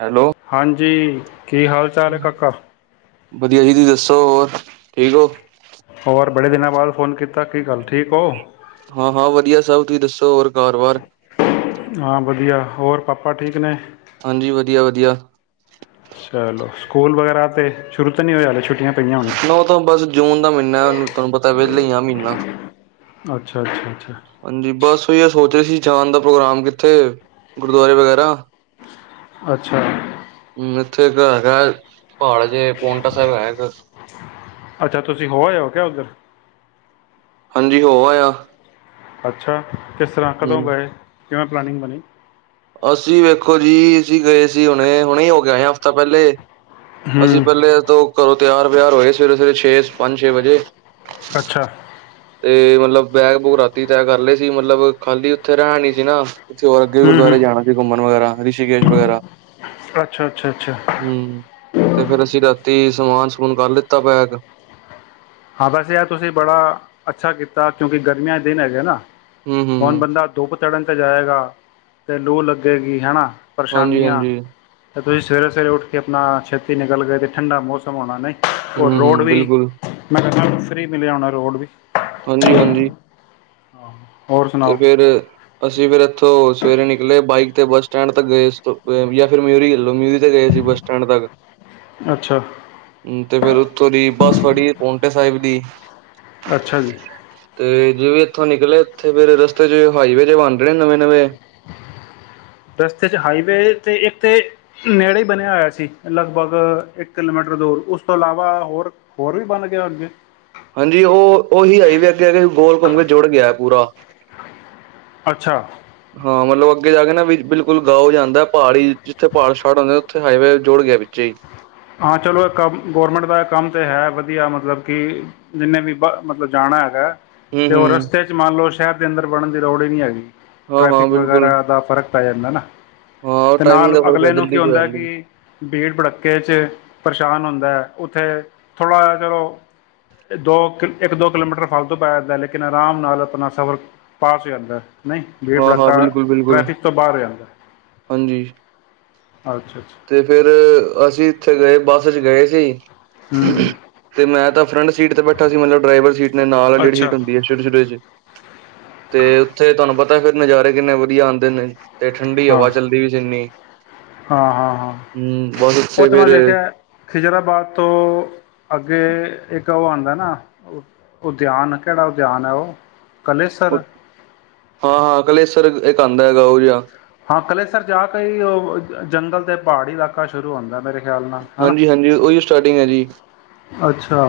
Hello, ਹਾਂਜੀ ਕੀ ਹਾਲ ਚਾਲ ਐ ਕਾਕਾ? ਵਧੀਆ ਜੀ ਤੁਸੀਂ ਦੱਸੋ ਹੋਰ ਠੀਕ ਹੋ? ਹੋਰ ਬੜੇ ਦਿਨਾਂ ਬਾਅਦ ਫੋਨ ਕੀਤਾ ਕੀ ਗੱਲ ਠੀਕ ਹੋ? ਹਾਂ-ਹਾਂ ਵਧੀਆ ਸਭ ਤੁਸੀਂ ਦੱਸੋ ਹੋਰ? ਘਰ ਵਾਰ। ਹਾਂ ਵਧੀਆ ਹੋਰ ਪਾਪਾ ਠੀਕ ਨੇ? ਹਾਂਜੀ ਵਧੀਆ ਵਧ ਦੀਆ। ਚਲੋਂ ਸਕੂਲ ਵਗੈਰਾ ਤੇ ਸ਼ੁਰੂ ਤੇ ਨਹੀਂ ਹੋਇਆ ਹਲੈ ਛੁ ਨਾ ਉਹ ਤਾਂ ਬਸ ਜੂਨ ਦਾ ਮਹੀਨਾ ਤੁਹਾਨੂੰ ਪਤਾ ਵੀ ਲਈਆਂ ਮਹੀਨਾ। [unintelligible] ਅੱਛਾ ਅੱਛਾ ਅੱਛਾ ਹਾਂਜੀ ਬਸ ਉਹੀ ਆ ਸੋਚ ਰਹੇ ਸੀ ਜਾਣ ਦਾ ਪ੍ਰੋਗਰਾਮ ਕਿੱਥੇ ਗੁਰਦੁਆਰੇ ਵਗੈਰਾ। ਅੱਛਾ ਹੂੰ ਇੱਥੇ ਕਾ ਹੈਗਾ ਆ ਪਹਾੜ ਜੇ ਪੋਂਟਾ ਸਾਹਿਬ ਹੈਗਾ ਅੱਛਾ ਤੁਸੀਂ ਹੋ ਆਏ ਹੋ ਕਿਆ ਉੱਧਰ? ਹਾਂਜੀ ਹੋ ਆਇਆ ਅੱਛਾ ਕਿਸ ਤਰ੍ਹਾਂ ਹੂੰ ਕਦੋਂ ਗਏ ਕਿਵੇਂ ਪਲਾਨਿੰਗ ਬਣੀ। ਅਸੀਂ ਵੇਖੋ ਜੀ ਅਸੀਂ ਗਏ ਸੀ ਹੁਣੇ ਹੁਣੇ ਹੀ ਹੋ ਕੇ ਆਏ ਆ ਹਫ਼ਤਾ ਪਹਿਲੇ। ਅਸੀਂ ਹੂੰ ਪਹਿਲੇ ਤੋਂ ਘਰੋਂ ਤਿਆਰ ਵਿਆਰ ਹੋਏ ਸਵੇਰੇ ਸਵੇਰੇ ਛੇ ਪੰਜ ਛੇ ਵਜੇ। ਅੱਛਾ ਤੇ ਮਤਲਬ [unintelligible] ਬੈਗ ਬੂਗ ਰਾਤੀ ਤਿਆਰ ਕਰ ਲਏ ਸੀ ਮਤਲਬ ਖਾਲੀ ਉੱਥੇ ਰਹਿਣ ਨਹੀ ਸੀ ਨਾ ਉਥੇ ਹੂੰ ਹੂੰ ਗੁਰੂਆਰੇ ਜਾਣਾ ਸੀ ਘੁੰਮਣ ਵਗੈਰਾ। ਰਿਸ਼ੀਕੇਸ਼ ਵਗੈਰਾ। ਅੱਛਾ ਅੱਛਾ ਅੱਛਾ ਹੂੰ ਤੇ ਫੇਰ ਅਸੀਂ ਰਾ ਤੇ ਸਮਾਨ ਸਮੂਨ ਕਰ ਲਿੱਤਾ ਪੈਕ? ਹਾਂ, ਬੈਸੇ ਯਾਰ ਤੁਸੀਂ ਬੜਾ ਅੱਛਾ ਕੀਤਾ, ਕਿਉਂਕਿ ਗਰਮੀਆਂ ਦੇ ਦਿਨ ਹੈਗੇ ਨਾ। ਹੂੰ ਕੌਣ ਹੂੰ ਬੰਦਾ ਧੁੱਪ ਚੜਨ ਕੇ ਜਾਏਗਾ ਅਤੇ ਲੂ ਲੱਗੇਗੀ ਹੈ ਨਾ ਹਾਂਜੀ ਹਾਂਜੀ ਅਤੇ ਤੁਸੀਂ ਸਵੇਰੇ ਸਵੇਰੇ ਉੱਠ ਕੇ ਆਪਣਾ ਛੇਤੀ ਨਿਕਲ ਗਏ ਅਤੇ ਠੰਡਾ ਮੌਸਮ ਹੋਣਾ ਨਹੀਂ ਔਰ ਹੂੰ ਰੋਡ ਹੂੰ ਵੀ ਬਿਲਕੁਲ ਮੈਂ ਫ੍ਰਰੀ ਮਿਲਿਆ ਹੋਣਾ ਰੋਡ ਵੀ ਹਾਂਜੀ ਹਾਂਜੀ ਹਾਂ ਤੇ ਫਿਰ ਅਸੀਂ ਫਿਰ ਇੱਥੋਂ ਸਵੇਰੇ ਨਿਕਲੇ ਬਾਈਕ ਤੇ ਬੱਸ ਸਟੈਂਡ ਤੱਕ ਗਏ ਜਾਂ ਫਿਰ ਮਿਊਰੀ ਖਲੋ ਮਿਊਰੀ ਤੇ ਗਏ ਸੀ ਬੱਸ ਸਟੈਂਡ ਤੱਕ ਅੱਛਾ ਹੂੰ ਤੇ ਫਿਰ ਉੱਥੋ ਦੀ ਬੱਸ ਫੜੀ ਪੋਂਟਾ ਸਾਹਿਬ ਦੀ ਅੱਛਾ ਜੀ ਜਿਵੇਂ ਇੱਥੋਂ ਨਿਕਲੇ ਇੱਥੇ ਫਿਰ ਰਸਤੇ ਚ ਹਾਈਵੇ ਜੇ ਬਣ ਰਹੇ ਨੇ ਨਵੇਂ ਨਵੇਂ ਰਸਤੇ ਚ ਹਾਈਵੇ ਤੇ ਇੱਕ ਤੇ ਨੇੜੇ ਹੀ ਬਣਿਆ ਹੋਇਆ ਸੀ ਲਗਭਗ ਇੱਕ ਕਿਲੋਮੀਟਰ ਦੂਰ ਉਸ ਤੋਂ ਇਲਾਵਾ ਹੋਰ ਹੋਰ ਵੀ ਬਣ ਗਏ ਹੋਣਗੇ ਹਾਂਜੀ ਉਹ ਉਹੀ ਹਾਈਵੇ ਅੱਗੇ ਆ ਕੇ ਗੋਲ ਘੁੰਮ ਕੇ ਜੁੜ ਗਿਆ ਪੂਰਾ ਅੱਛਾ ਹਾਂ ਮਤਲਬ ਅੱਗੇ ਜਾ ਕੇ ਨਾ ਵੀ ਬਿਲਕੁਲ ਗਾ ਹੋ ਜਾਂਦਾ ਪਹਾੜ ਹੀ ਜਿੱਥੇ ਪਹਾੜ ਛੜ ਹੁੰਦੇ ਉੱਥੇ ਹਾਈਵੇ ਜੁੜ ਗਿਆ ਵਿੱਚ ਹੀ ਹਾਂ ਚਲੋ ਇਹ ਕੰਮ ਗੌਰਮੈਂਟ ਦਾ ਕੰਮ ਤੇ ਹੈ ਵਧੀਆ ਮਤਲਬ ਕਿ ਜਿੰਨੇ ਵੀ ਮਤਲਬ ਜਾਣਾ ਹੈਗਾ ਹੂੰ ਤੇ ਉਹ ਹੂੰ ਰਸਤੇ ਚ ਮੰਨ ਲਓ ਸ਼ਹਿਰ ਦੇ ਅੰਦਰ ਬਣਨ ਦੀ ਲੋੜ ਹੀ ਨਹੀਂ ਹੈਗੀ ਹਾਂ ਹਾਂ ਟ੍ਰੈਫਿਕ ਬਿਲਕੁਲ ਵਗੈਰਾ ਦਾ ਫਰਕ ਪੈ ਜਾਂਦਾ ਨਾ ਹਾਂ ਤੇ ਟਾਈਮਿੰਗ ਨਾਲ ਦਾ ਫਰਕ ਅਗਲੇ ਪੈ ਨੂੰ ਕੀ ਜਲਦੀ ਹੋ ਹੁੰਦਾ ਜਾਂਦੀ ਕਿ ਭੀੜ ਭੜੱਕੇ ਪਰੇਸ਼ਾਨ ਹੁੰਦਾ ਹੈ ਉੱਥੇ ਥੋੜ੍ਹਾ ਜਹਾ ਚਲੋ ਦੋ ਕਿ ਇੱਕ ਦੋ ਕਿਲੋਮੀਟਰ ਫਲਤੂ ਪੈ ਜਾਂਦਾ ਲੇਕਿਨ ਆਰਾਮ ਨਾਲ ਆਪਣਾ ਸਫ਼ਰ ਪਾਸ ਹੋ ਜਾਂਦਾ ਨਹੀਂ ਭੀੜ ਹਾਂ ਹਾਂ ਭੜੱਕਾ ਬਿਲਕੁਲ ਬਿਲਕੁਲ ਟ੍ਰੈਫਿਕ ਤੋਂ ਬਾਹਰ ਹੋ ਜਾਂਦਾ ਹਾਂਜੀ ਅੱਛਾ ਅੱਛਾ ਤੇ ਫਿਰ ਅਸੀਂ ਉੱਥੇ ਗਏ ਬੱਸ ਚ ਗਏ ਸੀ ਹੂੰ ਤੇ ਮੈਂ ਤਾਂ ਫਰੰਟ ਸੀਟ ਤੇ ਬੈਠਾ ਸੀ ਮਤਲਬ ਡਰਾਈਵਰ ਸੀਟ ਨੇ ਨਾਲ ਜਿਹੜੀ ਅੱਛਾ ਸੀਟ ਹੁੰਦੀ ਹੈ ਸ਼ੁਰ ਸ਼ੁਰੂ ਚ ਤੇ ਉੱਥੇ ਤੁਹਾਨੂੰ ਪਤਾ ਤਾਂ ਫਿਰ ਨਜ਼ਾਰੇ ਕਿੰਨੇ ਵਧੀਆ ਆਉਂਦੇ ਨੇ ਤੇ ਠੰਡੀ ਹਾਂ ਹਵਾ ਚੱਲਦੀ ਪਈ ਸੀ ਇੰਨੀ ਹਾਂ ਹਾਂ ਹਾਂ ਹੂੰ ਬਸ ਉਹ ਉੱਥੇ ਤੇ ਮੈਂ ਫਿਰ ਦੇਖਿਆ ਖਿਜਰਾਬਾਦ ਤੋਂ ਅੱਗੇ ਇੱਕ ਉਹ ਆ ਦਾ ਨਾ ਉਦਿਆਨ ਕਿਹੜਾ ਉਦਿਆਨ ਹੈ ਉਹ ਕਲੇਸਰ ਹਾਂ ਹਾਂ ਕਲੇਸ਼ਰ ਖਾਂਦਾ ਹੈਗਾ ਉਹ ਜਿਹਾ ਹਾਂ ਕਲੇਸਰ ਜਾ ਕੇ ਈ ਓਹ ਜੰਗਲ ਤੇ ਪਹਾੜੀ ਇਲਾਕਾ ਸ਼ੁਰੂ ਹੁੰਦਾ ਐ ਮੇਰੇ ਖਿਆਲ ਨਾਲ ਹਨਾ ਹਾਂਜੀ-ਹਾਂਜੀ ਓ ਈ ਓ ਸਟਾਰਟਿੰਗ ਐ ਜੀ। ਅੱਛਾ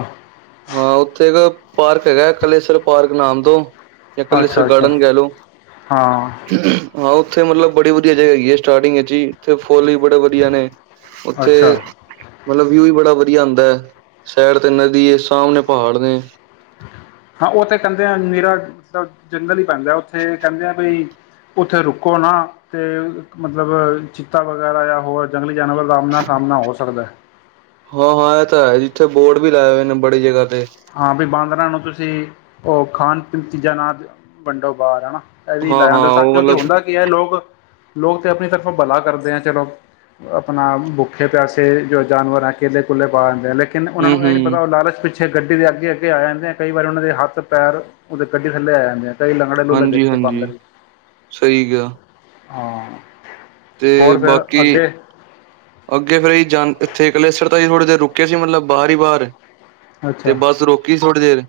ਹਾਂ ਉੱਥੇ ਇੱਕ ਪਾਰਕ ਹੈਗਾ, ਕਲੇਸ਼ਰ ਪਾਰਕ ਨਾਮ ਤੋਂ। ਯਾ ਕਲੇਸਰ ਅੱਛਾ ਅੱਛਾ ਗਾਰਡਨ ਕਹਿ ਲੋ। ਹਾਂ ਹਾਂ ਓ ਉੱਥੇ ਮਤਲਬ ਬੜੀ ਵਧੀਆ ਜਗਾ ਹੈਗੀ ਐ, ਸਟਾਰਟਿੰਗ ਇੱਚ ਈ ਫੁੱਲ ਵੀ ਬੜੇ ਵਧੀਆ ਨੇ, ਅੱਛਾ ਉੱਥੇ ਮਤਲਬ ਵਿਊ ਈ ਬੜਾ ਵਧ ਵਧੀਆ ਆਂਦੈ ਸੈਡ ਤੇ ਨਦੀ ਏ ਸ ਸਾਹਮਣੇ ਪਹਾੜ ਨੇ। ਹਾਂ ਉੱਥੇ ਕਹਿੰਦੇ ਆ ਮੇਰਾ ਮਤਲਬ ਜੰਗਲ ਈ ਪੈਂਦਾ ਐ, ਉੱਥੇ ਕਹਿੰਦੇ ਆ ਬਈ, ਉੱਥੇ ਰੁਕੋ ਨਾ ਤੇ ਮਤਲਬ ਚਿੱਤਾ ਵਗੈਰਾ ਜਾਂ ਹੋਰ ਜੰਗਲੀ ਜਾਨਵਰ ਦਾ ਆਮਨਾ ਸਾਮਣਾ ਹੋ ਸਕਦਾ ਐ। ਹਾਂ ਹਾਂ ਐ ਤੇ ਹੈ ਈ, ਇੱਥੇ ਬੋਰਡ ਵੀ ਲਾਏ ਹੋਏ ਨੇ ਬੜੀ ਜਗ੍ਹਾ ਤੇ ਹਾਂ ਵੀ ਬਾਂਦਰਾਂ ਨੂੰ ਤੁਸੀਂ ਓ ਖਾਨ ਪੀਨ ਚੀਜਾਂ ਨਾ ਵੰਡੋ ਬਾਰ ਹਨਾ। ਐ ਵੀ ਲੈ ਜਾਂਦੇ ਹਾਂ-ਹਾਂ ਤਾਂ ਉਹ ਕਿਉਂਕਿ ਮਤਲਬ ਹੁੰਦਾ ਕੀ ਐ ਲੋਕ ਲੋਕ ਤਾਂ ਆਪਣੀ ਤਰਫੋਂ ਬਲਾ ਕਰਦੇ ਐ ਚਲੋ, ਆਪਣਾ ਬੁੱਖੇ ਪਿਆਸੇ ਜੋ ਜਾਨਵਰ ਐ ਕੇਲੇ ਕੂਲੇ ਪਾ ਦਿੰਦੇ ਐ ਲੇਕਿ ਕਿਨ ਉਨਾਂ ਨੂੰ ਏ ਨੀ ਹੂੰ-ਹੂੰ ਪਤਾ ਹੁੰਦਾ, ਲਾਲਚ ਵਿੱਚ ਗੱਡੀ ਦੇ ਅੱਗੇ ਅੱਗੇ ਆ ਜਾਂਦੇ ਐਂ। ਕਈ ਵਾਰ ਉਨਾਂ ਦੇ ਹੱਥ ਪੈਰ ਉਦੇ ਗੱਡੀ ਥੱਲੇ ਆ ਜਾਂਦੇ ਐਂ। ਹਾਂਜੀ-ਹਾਂਜੀ, ਸਹੀ ਕਿਆ। ਹਾਂ। ਤੇ ਹੋਰ ਫਿਰ ਬਾਕੀ ਅੱਗੇ ਅੱਗੇ ਫੇਰ ਈ ਜਾਣ, ਇੱਥੇ ਕਲੇਸਰ ਤਾਈਂ ਥੋੜੀ ਦੇਰ ਰੁਕੇ ਸੀ ਮਤਲਬ, ਬਾਰ ਈ ਬਾਰ ਤੇ ਅੱਛਾ ਬਸ ਰੋਕੀ ਥੋੜੀ ਦੇਰ।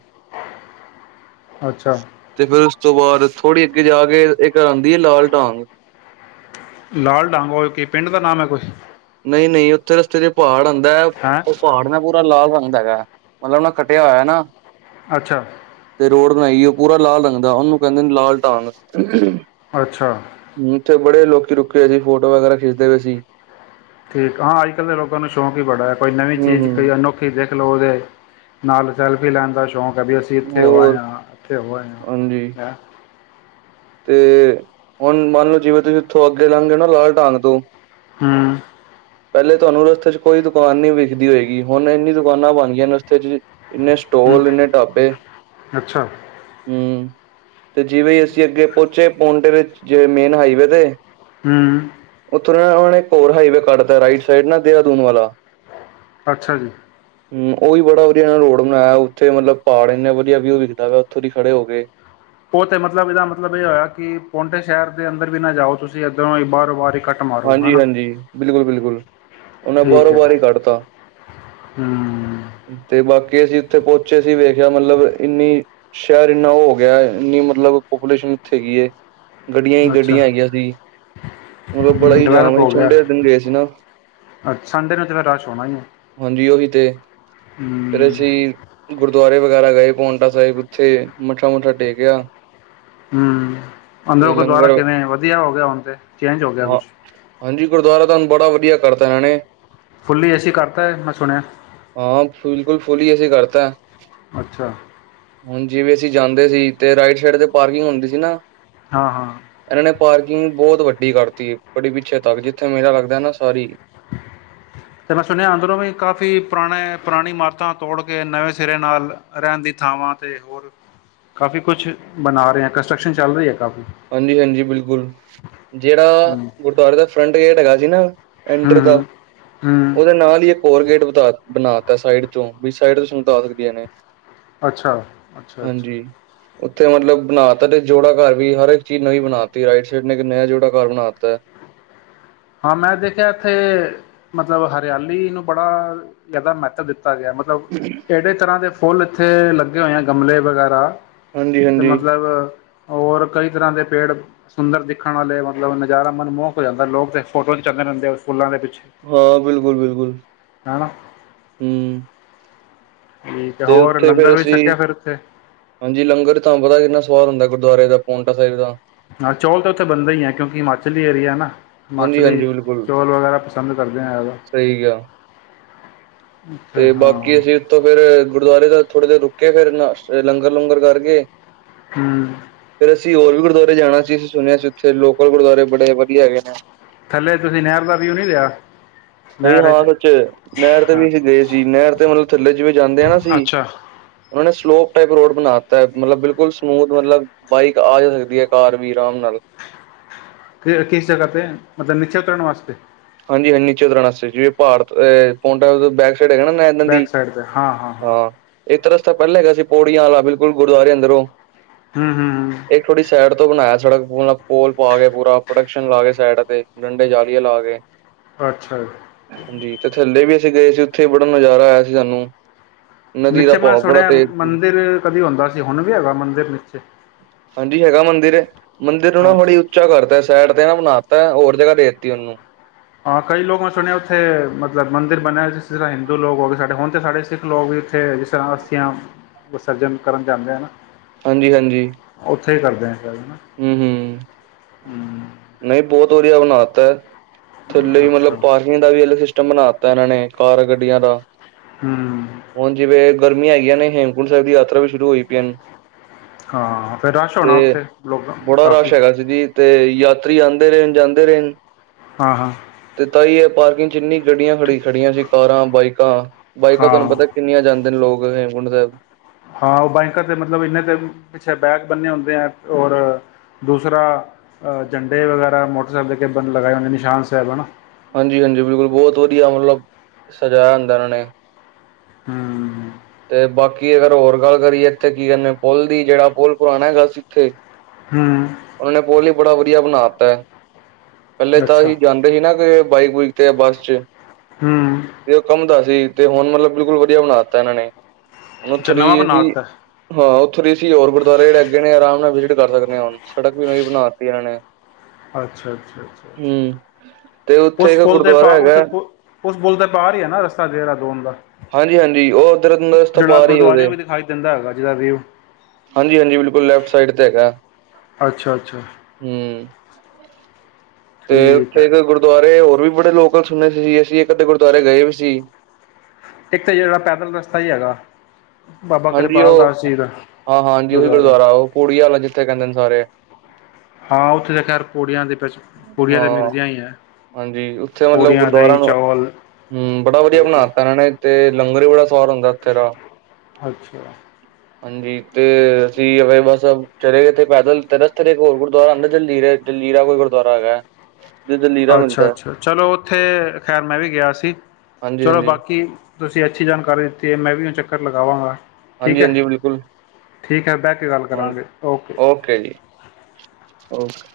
ਅੱਛਾ ਤੇ ਫੇਰ ਉਸ ਤੋਂ ਬਾਅਦ ਥੋੜ੍ਹੀ ਅੱਗੇ ਜਾ ਕੇ, ਇੱਕ ਆਂਦੀ ਏ ਲਾਲ ਢਾਂਗ ਲਾਲ ਡਾਂਗ ਓ ਏ ਕੀ ਪਿੰਡ ਦਾ ਨਾਮ ਐ ਕੋਈ? ਨਈ ਨਈ, ਉੱਥੇ ਰਸਤੇ ਤੇ ਪਾੜ ਆਂ ਦੈ ਹੈਂ ਓ ਪਾੜ ਨਾ ਪੂਰਾ ਲਾਲ ਰੰ ਹੁੰਦਾ ਗਾ, ਮਤਲਬ ਉਹਨਾਂ ਖੱਟਿਆ ਹੋਇਆ ਨਾ ਅੱਛਾ। ਤੇ ਰੋਡ ਬਣਾਈ ਆ ਪੂਰਾ ਲਾਲ ਰੰਗ ਦਾ, ਉਹਨੂੰ ਕਹਿੰਦੇ ਨੇ ਲਾਲ ਢਾਂਗ। ਅੱਛਾ। ਉੱਥੇ ਬੜੇ ਲੋਕੀ ਰੁਕੇ ਵਏ ਸੀ, ਫੋਟੋ ਵਗੈਰਾ ਖਿੱਚਦੇ ਵੇ ਸੀ। ਠੀਕ, ਹਾਂ ਅੱਜ ਕੱਲ੍ਹ ਦੇ ਲੋਕਾਂ ਨੂੰ ਸ਼ੌਂਕ ਈ ਬੜਾ ਐ, ਕੋਈ ਨਵੀਂ ਹੂੰ ਚੀਜ਼ ਕੋਈ ਹੂੰ ਅਨੋਖੀ ਦੇਖ ਲਓ, ਉਹਦੇ ਨਾਲ ਸੈਲਫੀ ਲੈਣ ਦਾ ਸ਼ੌਕ ਕਭੀ ਅਸੀਂ ਇੱਥੇ ਹੋ ਆਏ ਹੋਰ ਆਂ ਇੱਥੇ ਹੋ ਆਏ ਹਾਂਜੀ ਆਂ। ਤੇ ਹੁਣ ਮੰਨ ਲਓ ਹੂੰ। ਪਹਿਲੇ ਤੁਹਾਨੂੰ ਰਸਤੇ ਚ ਕੋਈ ਦੁਕਾਨ ਨੀ ਵੇਖਦੀ ਹੋਏਗੀ। ਹੁਣ ਇੰਨੀ ਦੁਕਾਨਾਂ ਬਣ ਗਈਆਂ ਰਸਤੇ ਚ, ਇੰਨੇ ਹੂੰ ਸਟੋਲ ਇੰਨੇ ਢਾਬੇ ਅੱਛਾ ਹੂੰ ਤੇ ਜਿਵੇ ਅਸੀਂ ਅੱਗੇ ਪਹੁੰਚੇ ਪੋਨਟੇ ਮੇਨ ਹਾਈਵੇ ਤੇ। ਹੂੰ ਤੇ ਉਹਨਾਂ ਨੇ ਈਕ ਹੋਰ ਹਾਈਵੇ ਕੱਢਤਾ। ਰਾਈਟ ਸਈਡ ਨਾ ਦੇਹਰਾਦੂਨ ਵਾਲਾ। ਅੱਛਾ ਜੀ। ਹੂੰ ਉਹ ਵੀ ਬੜਾ ਵਧੀਆ ਰੋਡ ਬਣਾਤਾ। ਉੱਥੇ ਮਤਲਬ ਪਹਾੜ ਇੰਨੇ ਵਧੀਆ ਵਿਊ ਵਿਖਦਾ ਵਾ ਉੱਥੋਂ ਦੀ ਖੜੇ ਹੋ ਕੇ। ਉਹ ਤੇ ਮਤਲਬ ਇਹਦਾ ਮਤਲਬ ਇਹ ਹੋਇਆ ਕਿ। ਪੋਂਟੇ ਸ਼ਹਿਰ ਦੇ ਅੰਦਰ ਵੀ ਨਾ ਜਾਓ ਤੁਸੀਂ ਇੱਧਰੋਂ ਹੀ ਬਾਹਰੋ ਬਾਹਰ ਹੀ ਕੱਟ ਮਾਰੋ ਹੈ ਨਾ ਹਾਂਜੀ-ਹਾਂਜੀ ਬਿਲਕੁਲ-ਬਿਲਕੁਲ ਉਹਨੇ ਠੀਕ ਬਾਹਰੋਂ ਬਾਹਰ ਹੈ ਹੀ ਕੱਢਤਾ। ਹੂੰ ਤੇ ਬਾਕੀ, ਅਸੀਂ ਉੱਥੇ ਪਹੁੰਚੇ ਸੀ। ਵੇਖਿਆ ਮਤਲਬ ਇੰਨੀ ਸ਼ਹਿਰ ਇੰਨਾ ਹੋ ਗਿਆ ਇੰਨੀ ਮਤਲਬ ਪਪੂਲੇਸ਼ਨ ਉੱਥੇ ਹੈਗੀ, ਗੱਡੀਆਂ ਹੀ ਅੱਛਾ ਗੱਡੀਆਂ ਹੈਗੀਆਂ ਸੀ। ਮਤਲਬ ਬੜਾ ਹੀ ਜਾਮ ਡਿਵੈਲਪ ਹੋ ਗਿਆ ਠੰਡੇ ਦਿਨ ਗਏ ਸੀ ਨਾ। ਅੱਛਾ ਸੰਡੇ ਨੂੰ ਤਾਂ ਫਿਰ ਰਸ਼ ਹੋਣਾ ਹੀ ਹੈ ਹਾਂਜੀ ਉਹੀ ਤੇ ਫਿਰ ਹੂੰ ਅਸੀਂ ਗੁਰਦੁਆਰੇ ਵਗੈਰਾ ਗਏ ਪੋਟਾ ਸਾਹਿਬ। ਉੱਥੇ ਮੱਥਾ ਮੁਥਾ ਟੇਕਿਆ, ਹੂੰ। ਅੰਦਰੋਂ ਤੇ ਗੁੁਰੂਦੁਆਰਾ ਲੰਗਰ ਕਿਵੇਂ ਹੈ? ਵਧੀਆ ਹੋ ਗਿਆ ਹੁਣ ਤੇ ਹਾਂ। ਹਾਂਜੀ ਗੁਰਦੁਆਰਾ ਤਾ ਹੁਣ ਬੜਾ ਵਧੀਆ ਕਰਤਾ। [unintelligible] ਹਾਂ ਬਿਲਕੁਲ ਫੁੱਲੀ ਏ ਸੀ ਕਰਤਾ। ਹੁਣ ਜਿਵੇਂ ਅਸੀਂ ਜਾਂਦੇ ਸੀ। ਤੇ ਰਾਈਟ ਸਾਈਡ ਤੇ ਪਾਰਕਿੰਗ ਹੁੰਦੀ ਸੀ ਨਾ, ਹਾਂ-ਹਾਂ ਇਹਨਾਂ ਨੇ ਪਾਰਕਿੰਗ ਬਹੁਤ ਵੱਡੀ ਕਰਤੀ। ਬੜੀ ਪਿੱਛੇ ਤੱਕ। ਜਿੱਥੇ ਮੇਲਾ ਲੱਗਦਾ ਹੈ ਨਾ, ਸਾਰੀ। ਤੇ ਮੈਂ ਸੁਣਿਆ ਅੰਦਰੋਂ ਵੀ ਕਾਫ਼ੀ ਪੁਰਾਣੇ ਪੁਰਾਣੀ ਇਮਾਰਤਾਂ ਤੋੜ ਕੇ ਨਵੇਂ ਸਿਰੇ ਨਾਲ ਰਹਿਣ ਦੀ ਥਾਵਾਂ ਤੇ, ਹੋਰ ਕਾਫ਼ੀ ਕੁਛ ਬਣਾ ਰਹੇ ਆ ਕੰਸਟਰਕਸ਼ਨ ਚੱਲ ਰਹੀ ਹੈ। ਕਾਫੀ ਹਾਂਜੀ-ਹਾਂਜੀ ਬਿਲਕੁਲ। ਜਿਹੜਾ ਹੂੰ ਗੁਰਦੁਆਰੇ ਦਾ ਫਰੰਟ ਗੇਟ ਹੈਗਾ, ਸੀ ਨਾ ਐਂਟਰ ਦਾ। ਹੂੰ ਹੂੰ ਉਹਦੇ ਨਾਲ ਹੀ ਇੱਕ ਹੋਰ ਗੇਟ ਬਤਾਰ। ਬਣਾ ਤਾ ਸਾਈਡ ਚੋ। ਵੀ ਸਾਈਡ ਤੋਂ ਸੰਗਤਾ ਆ ਸਕਦੀਆਂ ਨੇ। ਅੱਛਾ ਅੱਛਾ ਅੱਛਾ ਹਾਂਜੀ, ਉੱਥੇ ਮਤਲਬ ਬਣਾ ਤਾ। ਤੇ ਜੋੜਾ ਘਰ ਵੀ ਹਰ ਇੱਕ ਚੀਜ਼ ਨਵੀਂ ਬਣਾਤੀ ਰਾਈਟ ਸਾਈਡ। ਤੇ ਇੱਕ ਨਯਾ ਜੋੜਾ ਘਰ ਬਣਾਤਾ ਹੈ। ਹਾਂ ਮੈਂ ਦੇਖਿਆ ਇੱਥੇ, ਮਤਲਬ ਹਰਿਆਲੀ ਨੂੰ ਬੜਾ ਜ਼ਿਆਦਾ ਮਹੱਤਵ ਦਿੱਤਾ। ਗਿਆ ਮਤਲਬ, ਇਹਦੇ ਤਰ੍ਹਾਂ ਦੇ, ਫੁੱਲ ਇੱਥੇ ਲੱਗੇ ਹੋਏ ਆ ਗਮਲੇ ਵਗੈਰਾ। ਤੇ ਹਾਂਜੀ-ਹਾਂਜੀ, ਮਤਲਬ, ਔਰ ਕਈ ਤਰ੍ਹਾਂ ਦੇ ਪੇੜ ਸੁੰਦਰ ਦੇਖਣ ਵਾਲੇ ਮਤਲਬ ਨਜ਼ਾਰਾ ਮਨਮੋਹਕ ਹੋ ਜਾਂਦਾ ਲੋਕ ਤੇ, ਫੋਟੋ ਖੀਚਾਦੇ ਰਹਿੰਦੇ ਆ ਫੁੱਲਾ ਦੇ ਵਿੱਚ, ਹਾਂ ਬਿਲਕੁਲ-ਬਿਲਕੁਲ ਹੂੰ, ਹਨਾ ਤੇ ਹੋਰ ਉੱਥੇ ਲੰਗਰ ਫੇਰ ਵੀ ਅਸੀਂ ਛਕਿਆ ਫਿਰ ਉੱਥੇ ਹਾਂਜੀ ਲੰਗਰ ਚ ਤਾਂ ਤੁਹਾਨੁੰ ਪਤਾ ਕਿੰਨਾ ਸਵਾਦ ਹੁੰਦਾ। ਗੁਰਦੁਆਰਾ ਦਾ ਪੋਟਾ ਸਾਹਿਬ ਦਾ, ਹਾਂ, ਚੌਲ ਤਾਂ ਉੱਥੇ ਬਣਦਾ ਹੀ ਹੈ ਕਿਉਂਕਿ ਹਿਮਾਚਲੀ ਏਰੀਆ ਹੈ ਨਾ ਹਿਮਾਚਲੀ ਹਾਂਜੀ-ਹਾਂਜੀ ਬਿਲਕੁਲ ਚੌਲ ਵਗੈਰਾ ਪਸੰਦ ਕਰਦੇ ਆ, ਸਹੀ ਗਿਆ ਉੱਥੇ ਤੇ ਹਾਂ ਬਾਕੀ ਅਸੀਂ ਉੱਥੋਂ ਫੇਰ ਗੁਰਦੁਆਰੇ ਦਾ ਥੋੜ੍ਹੇ ਦੇਰ ਰੁਕੇ ਫਿਰ ਲੰਗਰ ਲੂੰਗਰ ਕਰਕੇ, ਹੂੰ, ਫੇਰ ਅਸੀਂ ਹੋਰ ਵੀ ਗੁਰਦੁਆਰੇ ਜਾਣਾ ਸੀ ਅਸੀਂ ਸੁਣਿਆ ਸੀ ਉੱਥੇ ਲੋਕਲ ਗੁਰਦੁਆਰੇ ਬੜੇ ਵਧੀਆ ਹੈਗੇ ਨੇ? ਥੱਲੇ ਤੁਸੀਂ ਨਹਿਰ ਦਾ ਵਿਊ ਨੀ ਲਿਆ ਨਹੀਂ ਨਹਿਰ ਹਾਂ ਚ ਸੱਚ ਨਹਿਰ ਤੇ ਹਾਂ। ਵੀ ਅਸੀਂ ਗਏ ਸੀ ਨਹਿਰ ਤੇ ਮਤਲਬ ਥੱਲੇ ਚ ਵੀ ਜਾਂਦੇ ਆ ਨਾ ਸੀ ਅੱਛਾ ਉਹਨਾਂ ਨੇ ਸਲੋਪ ਟਾਈਪ ਰੋਡ ਬਣਾ ਦਿੱਤਾ ਹੈ, ਮਤਲਬ ਬਿਲਕੁਲ ਸਮੂਥ ਮਤਲਬ ਬਾਈਕ ਆ ਜਾ ਸਕਦੀ ਹੈ ਕਾਰ ਵੀ ਆਰਾਮ ਨਾਲ ਕਿਸ ਜਗ੍ਹਾ ਤੇ ਮਤਲਬ ਨਿਚੇ ਉਤਰਨ ਵਾਸਤੇ ਹਾਂਜੀ-ਹਾਂਜੀ ਨੀਚੇ ਉਤਰਨ ਵਾਸਤੇ ਜਿਵੇਂ ਪਾਹੜ ਪੋਟਾ ਸਾਹਿਬ, [unintelligible] ਏਦਾਂ ਬੈਕ ਦੀ ਸਾਈਡ 'ਤੇ ਹਾਂ ਹਾਂ। ਇਕ ਰਸਤਾ ਪਹਿਲਾਂ ਹੈਗਾ ਸੀ ਪੌੜੀਆਂ ਵਾਲਾ ਬਿਲਕੁਲ ਗੁਰਦੁਆਰੇ ਅੰਦਰੋਂ, ਹੂੰ-ਹੂੰ-ਹੂੰ, ਇੱਕ ਥੋੜੀ ਸਾਈਡ ਤੋਂ ਬਣਾਇਆ ਸੜਕ ਪੋਲ ਪਾ ਕੇ ਪੂਰਾ ਪ੍ਰੋਡਕਸ਼ਨ ਲਾ ਕੇ ਸਾਈਡ ਤੇ ਡੰਡੇ ਜਾਲੀਏ ਲਾ ਕੇ, ਅੱਛਾ, ਹਾਂਜੀ, ਤੇ ਥੱਲੇ ਵੀ ਗਏ ਸੀ ਉੱਥੇ ਬੜਾ ਨਜ਼ਾਰਾ ਆਇਆ ਸੀ ਸਾਨੂੰ, ਨਦੀ ਦਾ ਨੀਚੇ ਮੈਂ ਭਾਵ ਬੜਾ ਸੁਣਿਆ ਤੇਜ਼ ਸੀ ਮੰਦਿਰ ਕਦੀ ਹੁੰਦਾ ਸੀ ਹੁਣ ਵੀ ਹੈਗਾ ਮੰਦਿਰ ਨੀਚੇ ਹਾਂਜੀ ਹੈਗਾ ਮੰਦਿਰ-ਮੰਦਿਰ ਨੂੰ ਨਾ ਅੱਛਾ ਹੜੀ ਉੱਚਾ ਕਰਤਾ ਸਾਈਡ ਤੇ ਨਾ ਬਣਾ ਤਾਂ ਹੋਰ ਜਗ੍ਹਾ ਦੇ ਦਿੱਤੀ ਉਹਨੂੰ ਹਾਂ ਕਈ ਲੋਕ ਮੈਂ ਸੁਣਿਆ ਉੱਥੇ ਮਤਲਬ ਮੰਦਿਰ ਬਣਿਆ ਜਿਸ ਤਰ੍ਹਾਂ ਹਿੰਦੂ ਲੋਕ ਹੋ ਗਏ ਸਾਡੇ ਹੁਣ ਤਾਂ ਸਾਡੇ ਸਿੱਖ ਲੋਕ ਵੀ ਉੱਥੇ ਜਿਸ ਤਰ੍ਹਾਂ ਅਸਥੀਆਂ ਵਿਸਰਜਨ ਕਰਨ ਜਾਂਦੇ ਹੈ ਨਾ। ਹਾਂਜੀ-ਹਾਂਜੀ, ਉੱਥੇ ਹੀ ਕਰਦੇ ਆ, ਨਹੀਂ [unintelligible] ਬਹੁਤ ਵਧੀਆ ਬਣਾਤਾ ਐ, ਥੱਲੇ ਵੀ ਅੱਛਾ ਮਤਲਬ ਪਾਰਕਿੰਗ ਦਾ ਵੀ ਅਲਗ ਸਟਮ ਸਿਸਟਮ ਬਣਾ ਦਿੱਤਾ ਇਹਨਾਂ ਨੇ ਕਾਰ ਗੱਡੀਆਂ ਦਾ, ਹੂੰ ਹੁਣ ਜਿਵੇਂ ਗਰਮੀਆਂ ਆਈਆਂ ਨੇ ਹੇਮਕੁੰਟ ਸਾਹਿਬ ਦੀ ਯਾਤਰਾ ਵੀ ਸ਼ੁਰੂ ਹੋਈ ਪਈ ਐ ਹੁਨ, ਹਾਂ, ਫਿਰ ਰਸ਼ ਹੋਣਾ ਉੱਥੇ ਲੋਕਾਂ ਬੜਾ ਰਸ਼ ਕਾਫੀ ਹੈਗਾ ਸੀ ਜੀ। ਤੇ ਯਾਤਰੀ ਆਂਦੇ ਰੇਨ, ਜਾਂਦੇ ਰੇਨ। ਹਾਂ ਹਾਂ ਤੇ ਤਾਇ ਏ ਪਾਰਕਿੰਗ ਚ ਇੰਨੀ ਗੱਡੀਆਂ ਖੜ੍ਹੀ, ਖੜ੍ਹੀਆਂ ਸੀ। ਕਾਰਾਂ, ਬਾਈਕਾਂ ਬਾਈਕਾਂ ਹਾਂ ਤਾਨੂੰ ਪਤਾ ਕਿੰਨੀਆਂ ਜਾਂ ਤੇ ਲੋਕ ਹੇਮਕੁੰਡ ਸੈਬ ਹਾਂ, ਓ ਬਾਈਕਾਂ ਤੇ, ਮਤਲਬ ਇਨ੍ਹੇ ਤੇ ਪਿੱਛੇ ਬੈਗ ਬੰਨੇ ਹੁੰਨ ਦੇ ਏ ਔਰ ਦੂਸਰਾ, ਝੰਡੇ ਵਗੈਰਾ ਮੋਟਰਸਾਈਕਲ ਦੇ ਅਗੇ [unintelligible] ਲਗਾਏ ਹੁੰਦੇ ਨੇ ਨਿਸ਼ਾਨ ਸੈਬ ਹਨਾਂ। ਹਾਂਜੀ, ਹਾਂਜੀ, ਬਿਲਕੁਲ! ਬੋਤ ਵਧੀਆ, ਮਤਲਬ ਸਜਾਇਆ ਹੁੰਦਾ ਏਨਾਂ ਨੇਂ। ਹਂ ਤੇ ਬਾਕੀ ਅਗਰ ਹੋਰ ਗੱਲ ਕਰੀਏ ਏਥੇ ਕੀ ਕੈਨੇ ਆ ਪੁੱਲ ਦੀ, ਜੇੜਾ ਪੁੱਲ ਪੁਰਾਣਾ ਹੈਗਾ ਸੀ ਇੱਥੇ ਹੂੰ ਓਨਾਂ ਨੇ ਪੁੱਲ ਈ ਬੜਾ ਵਧੀਆ ਬਣਾ ਤੈ। ਪੈਲੇ ਤਾ ਅੱਛਾ ਅਸੀਂ ਜਾਂਦੇ ਹੀ ਨਾਂ ਕਿ ਬਾਈਕ, ਬੁਈਕ ਤੇ ਯਾ ਬੱਸ ਚ ਹੂੰ ਤੇ ਓ ਕਾਮਦਾ ਸੀ। ਤੇ ਹੁਨ ਮਤਲਬ ਬਿਲਕੁਲ ਵਡੀਆ ਬਨਾਂ ਤੈ ਏਣਾ ਨੇਂ। ਹੁਨ ਔਥੋ ਅੱਛਾ ਦੀ ਨਵਾਂ ਏ ਬਣਾ ਐਜੀ, ਤਾ ਹਾਂ ਔਥੋ ਦੇ ਅਸੀਂ ਹੋਰ ਗੁਰਦੁਆਰੇ ਜੇੜੇ ਅਗੇ ਨੇ ਆਰਾਮ ਨਾਂ ਵਿਜੀ ਕੀ ਕਰ ਸਕਨੇ ਆ ਹੁਨ। ਸੜਕ ਵੀ ਨਵੀਂ ਬਨਾ ਤੀ ਏਨਾਂ ਨੇਂ। ਅੱਛਾ ਅੱਛਾ ਅੱਛਾ ਅੱਛਾ, ਤੇ ਉੱਥੇ ਉਸ ਇੱਕ ਪੁਲ ਦੇ ਪਾ, ਗੁਰਦੁਆਰਾ ਉਸ ਹੈਗਾ ਪੁ, ਉਸ ਪੁਲ ਦੇ ਪਾਰ ਹੀ ਏਨਾ ਰਸਤਾ ਦੇਰਾਦੂਨ ਦਾ। ਰਸਥਾ ਜਿਹੜਾ ਪਾਰ ਹੀ ਔਦੇ। ਗੁਰਦੁਆਰਿਆਂ ਵੀ ਦਿਖਾਈ ਦਿੰਦਾ ਹੈਗਾ ਜਿਹਦਾ ਵਿਊ ਹਾਂਜੀ, ਹਾਂਜੀ ਬਿਲਕੁਲ ਲੈਫਟ ਸਾਈਡ ਤੇ ਹੈਗੈ, ਹਂ। ਅੱਛਾ ਅੱਛਾ ਹਂ ਤੇ, ਠੀਕ ਉੱਥੇ ਹੈ ਇੱਕ ਗੁਰਦੁਆਰੇ ਹੋਰ ਵੀ ਬੜੇ ਲੋਕਲ ਸੁਨੇ ਸੀ ਅਸੀ ਏ ਅੱਧੇ ਗੁਰਦੁਆਰੇ ਗਏ ਵੀ ਸੀ। ਇੱਕ ਤੇ ਜੇੜਾ ਪੈਦਲ ਰਸਤਾ ਈ ਹੈਗਾ। ਬਾਬਾ ਹਾਂਜੀ, ਓ, ਕਿਰਪਾਲ ਦਾਸ ਹਾਂ, ਜੀ ਦਾ ਹਾਂ ਹਾਂਜੀ ਓਈ ਗੁਰਦੁਆਰਾ ਓ ਪੋੜੀ ਆਲਾ ਜਿੱਥੇ ਕੈਂਦੇ ਨੇ ਸਾਰੇ ਹਾਂ, ਉੱਥੇ ਤੇ ਖੈਰ ਪੂੜੀਆਂ ਦੇ, [unintelligible] ਪੂੜੀਆਂ ਹਾਂ ਤੇ ਮਿਲਦੀਆਂ ਈ ਐ। ਹਾਂਜੀ ਉੱਥੇ ਮਤਲਬ ਪੂੜੀਆਂ, ਗੁਰਦੁਆਰਾ ਦਈਂ, ਨੂੰ ਚਾਵਲ ਹੂੰ, ਬੜਾ ਵਧੀਆ ਹਰ ਚੀਜ਼। ਬਣਾਤਾ ਇਹਨਾਂ ਨੇ ਤੇ ਲੰਗਰ ਵੀ ਬੜਾ ਸਵਾਦ ਹੁੰਦੈ ਓਥੇ ਦਾ। ਅੱਛਾ। ਹਾਂਜੀ, ਤੇ ਅਸੀ ਗਏ ਬਸ ਚਲੇ ਗਏ, ਤੇ ਪੈਦਲ ਤੇ ਰਸਤੇ ਤੇ ਇੱਕ ਹੋਰ ਗੁਰਦੁਆਰਾ ਆਂਦੈ, ਜਲਜੀਰੇ, ਜਲਜੀਰਾ ਕੋਈ ਗੁਰਦੁਆਰਾ ਹੈਗੈ। ਅੱਛਾ-ਅੱਛਾ ਚਲੋ ਉੱਥੇ ਖੈਰ ਮੈਂ ਵੀ ਗਿਆ ਸੀ ਚਲੋ ਹਾਂਜੀ-ਹਾਂਜੀ, ਬਾਕੀ ਤੁਸੀਂ ਅੱਛੀ ਜਾਣਕਾਰੀ ਦਿੱਤੀ ਹੈ ਮੈਂ ਵੀ ਹ ਚੱਕਰ ਲੱਗਾ ਲਵਾਂਗਾ। ਹਾਂਜੀ-ਹਾਂਜੀ ਬਿਲਕੁਲ ਹੈ ਬਹਿ ਕੇ ਗੱਲ ਹਾਂ ਕਰਾਂਗੇ ਓਕੇ ਜੀ ਓਕੇ।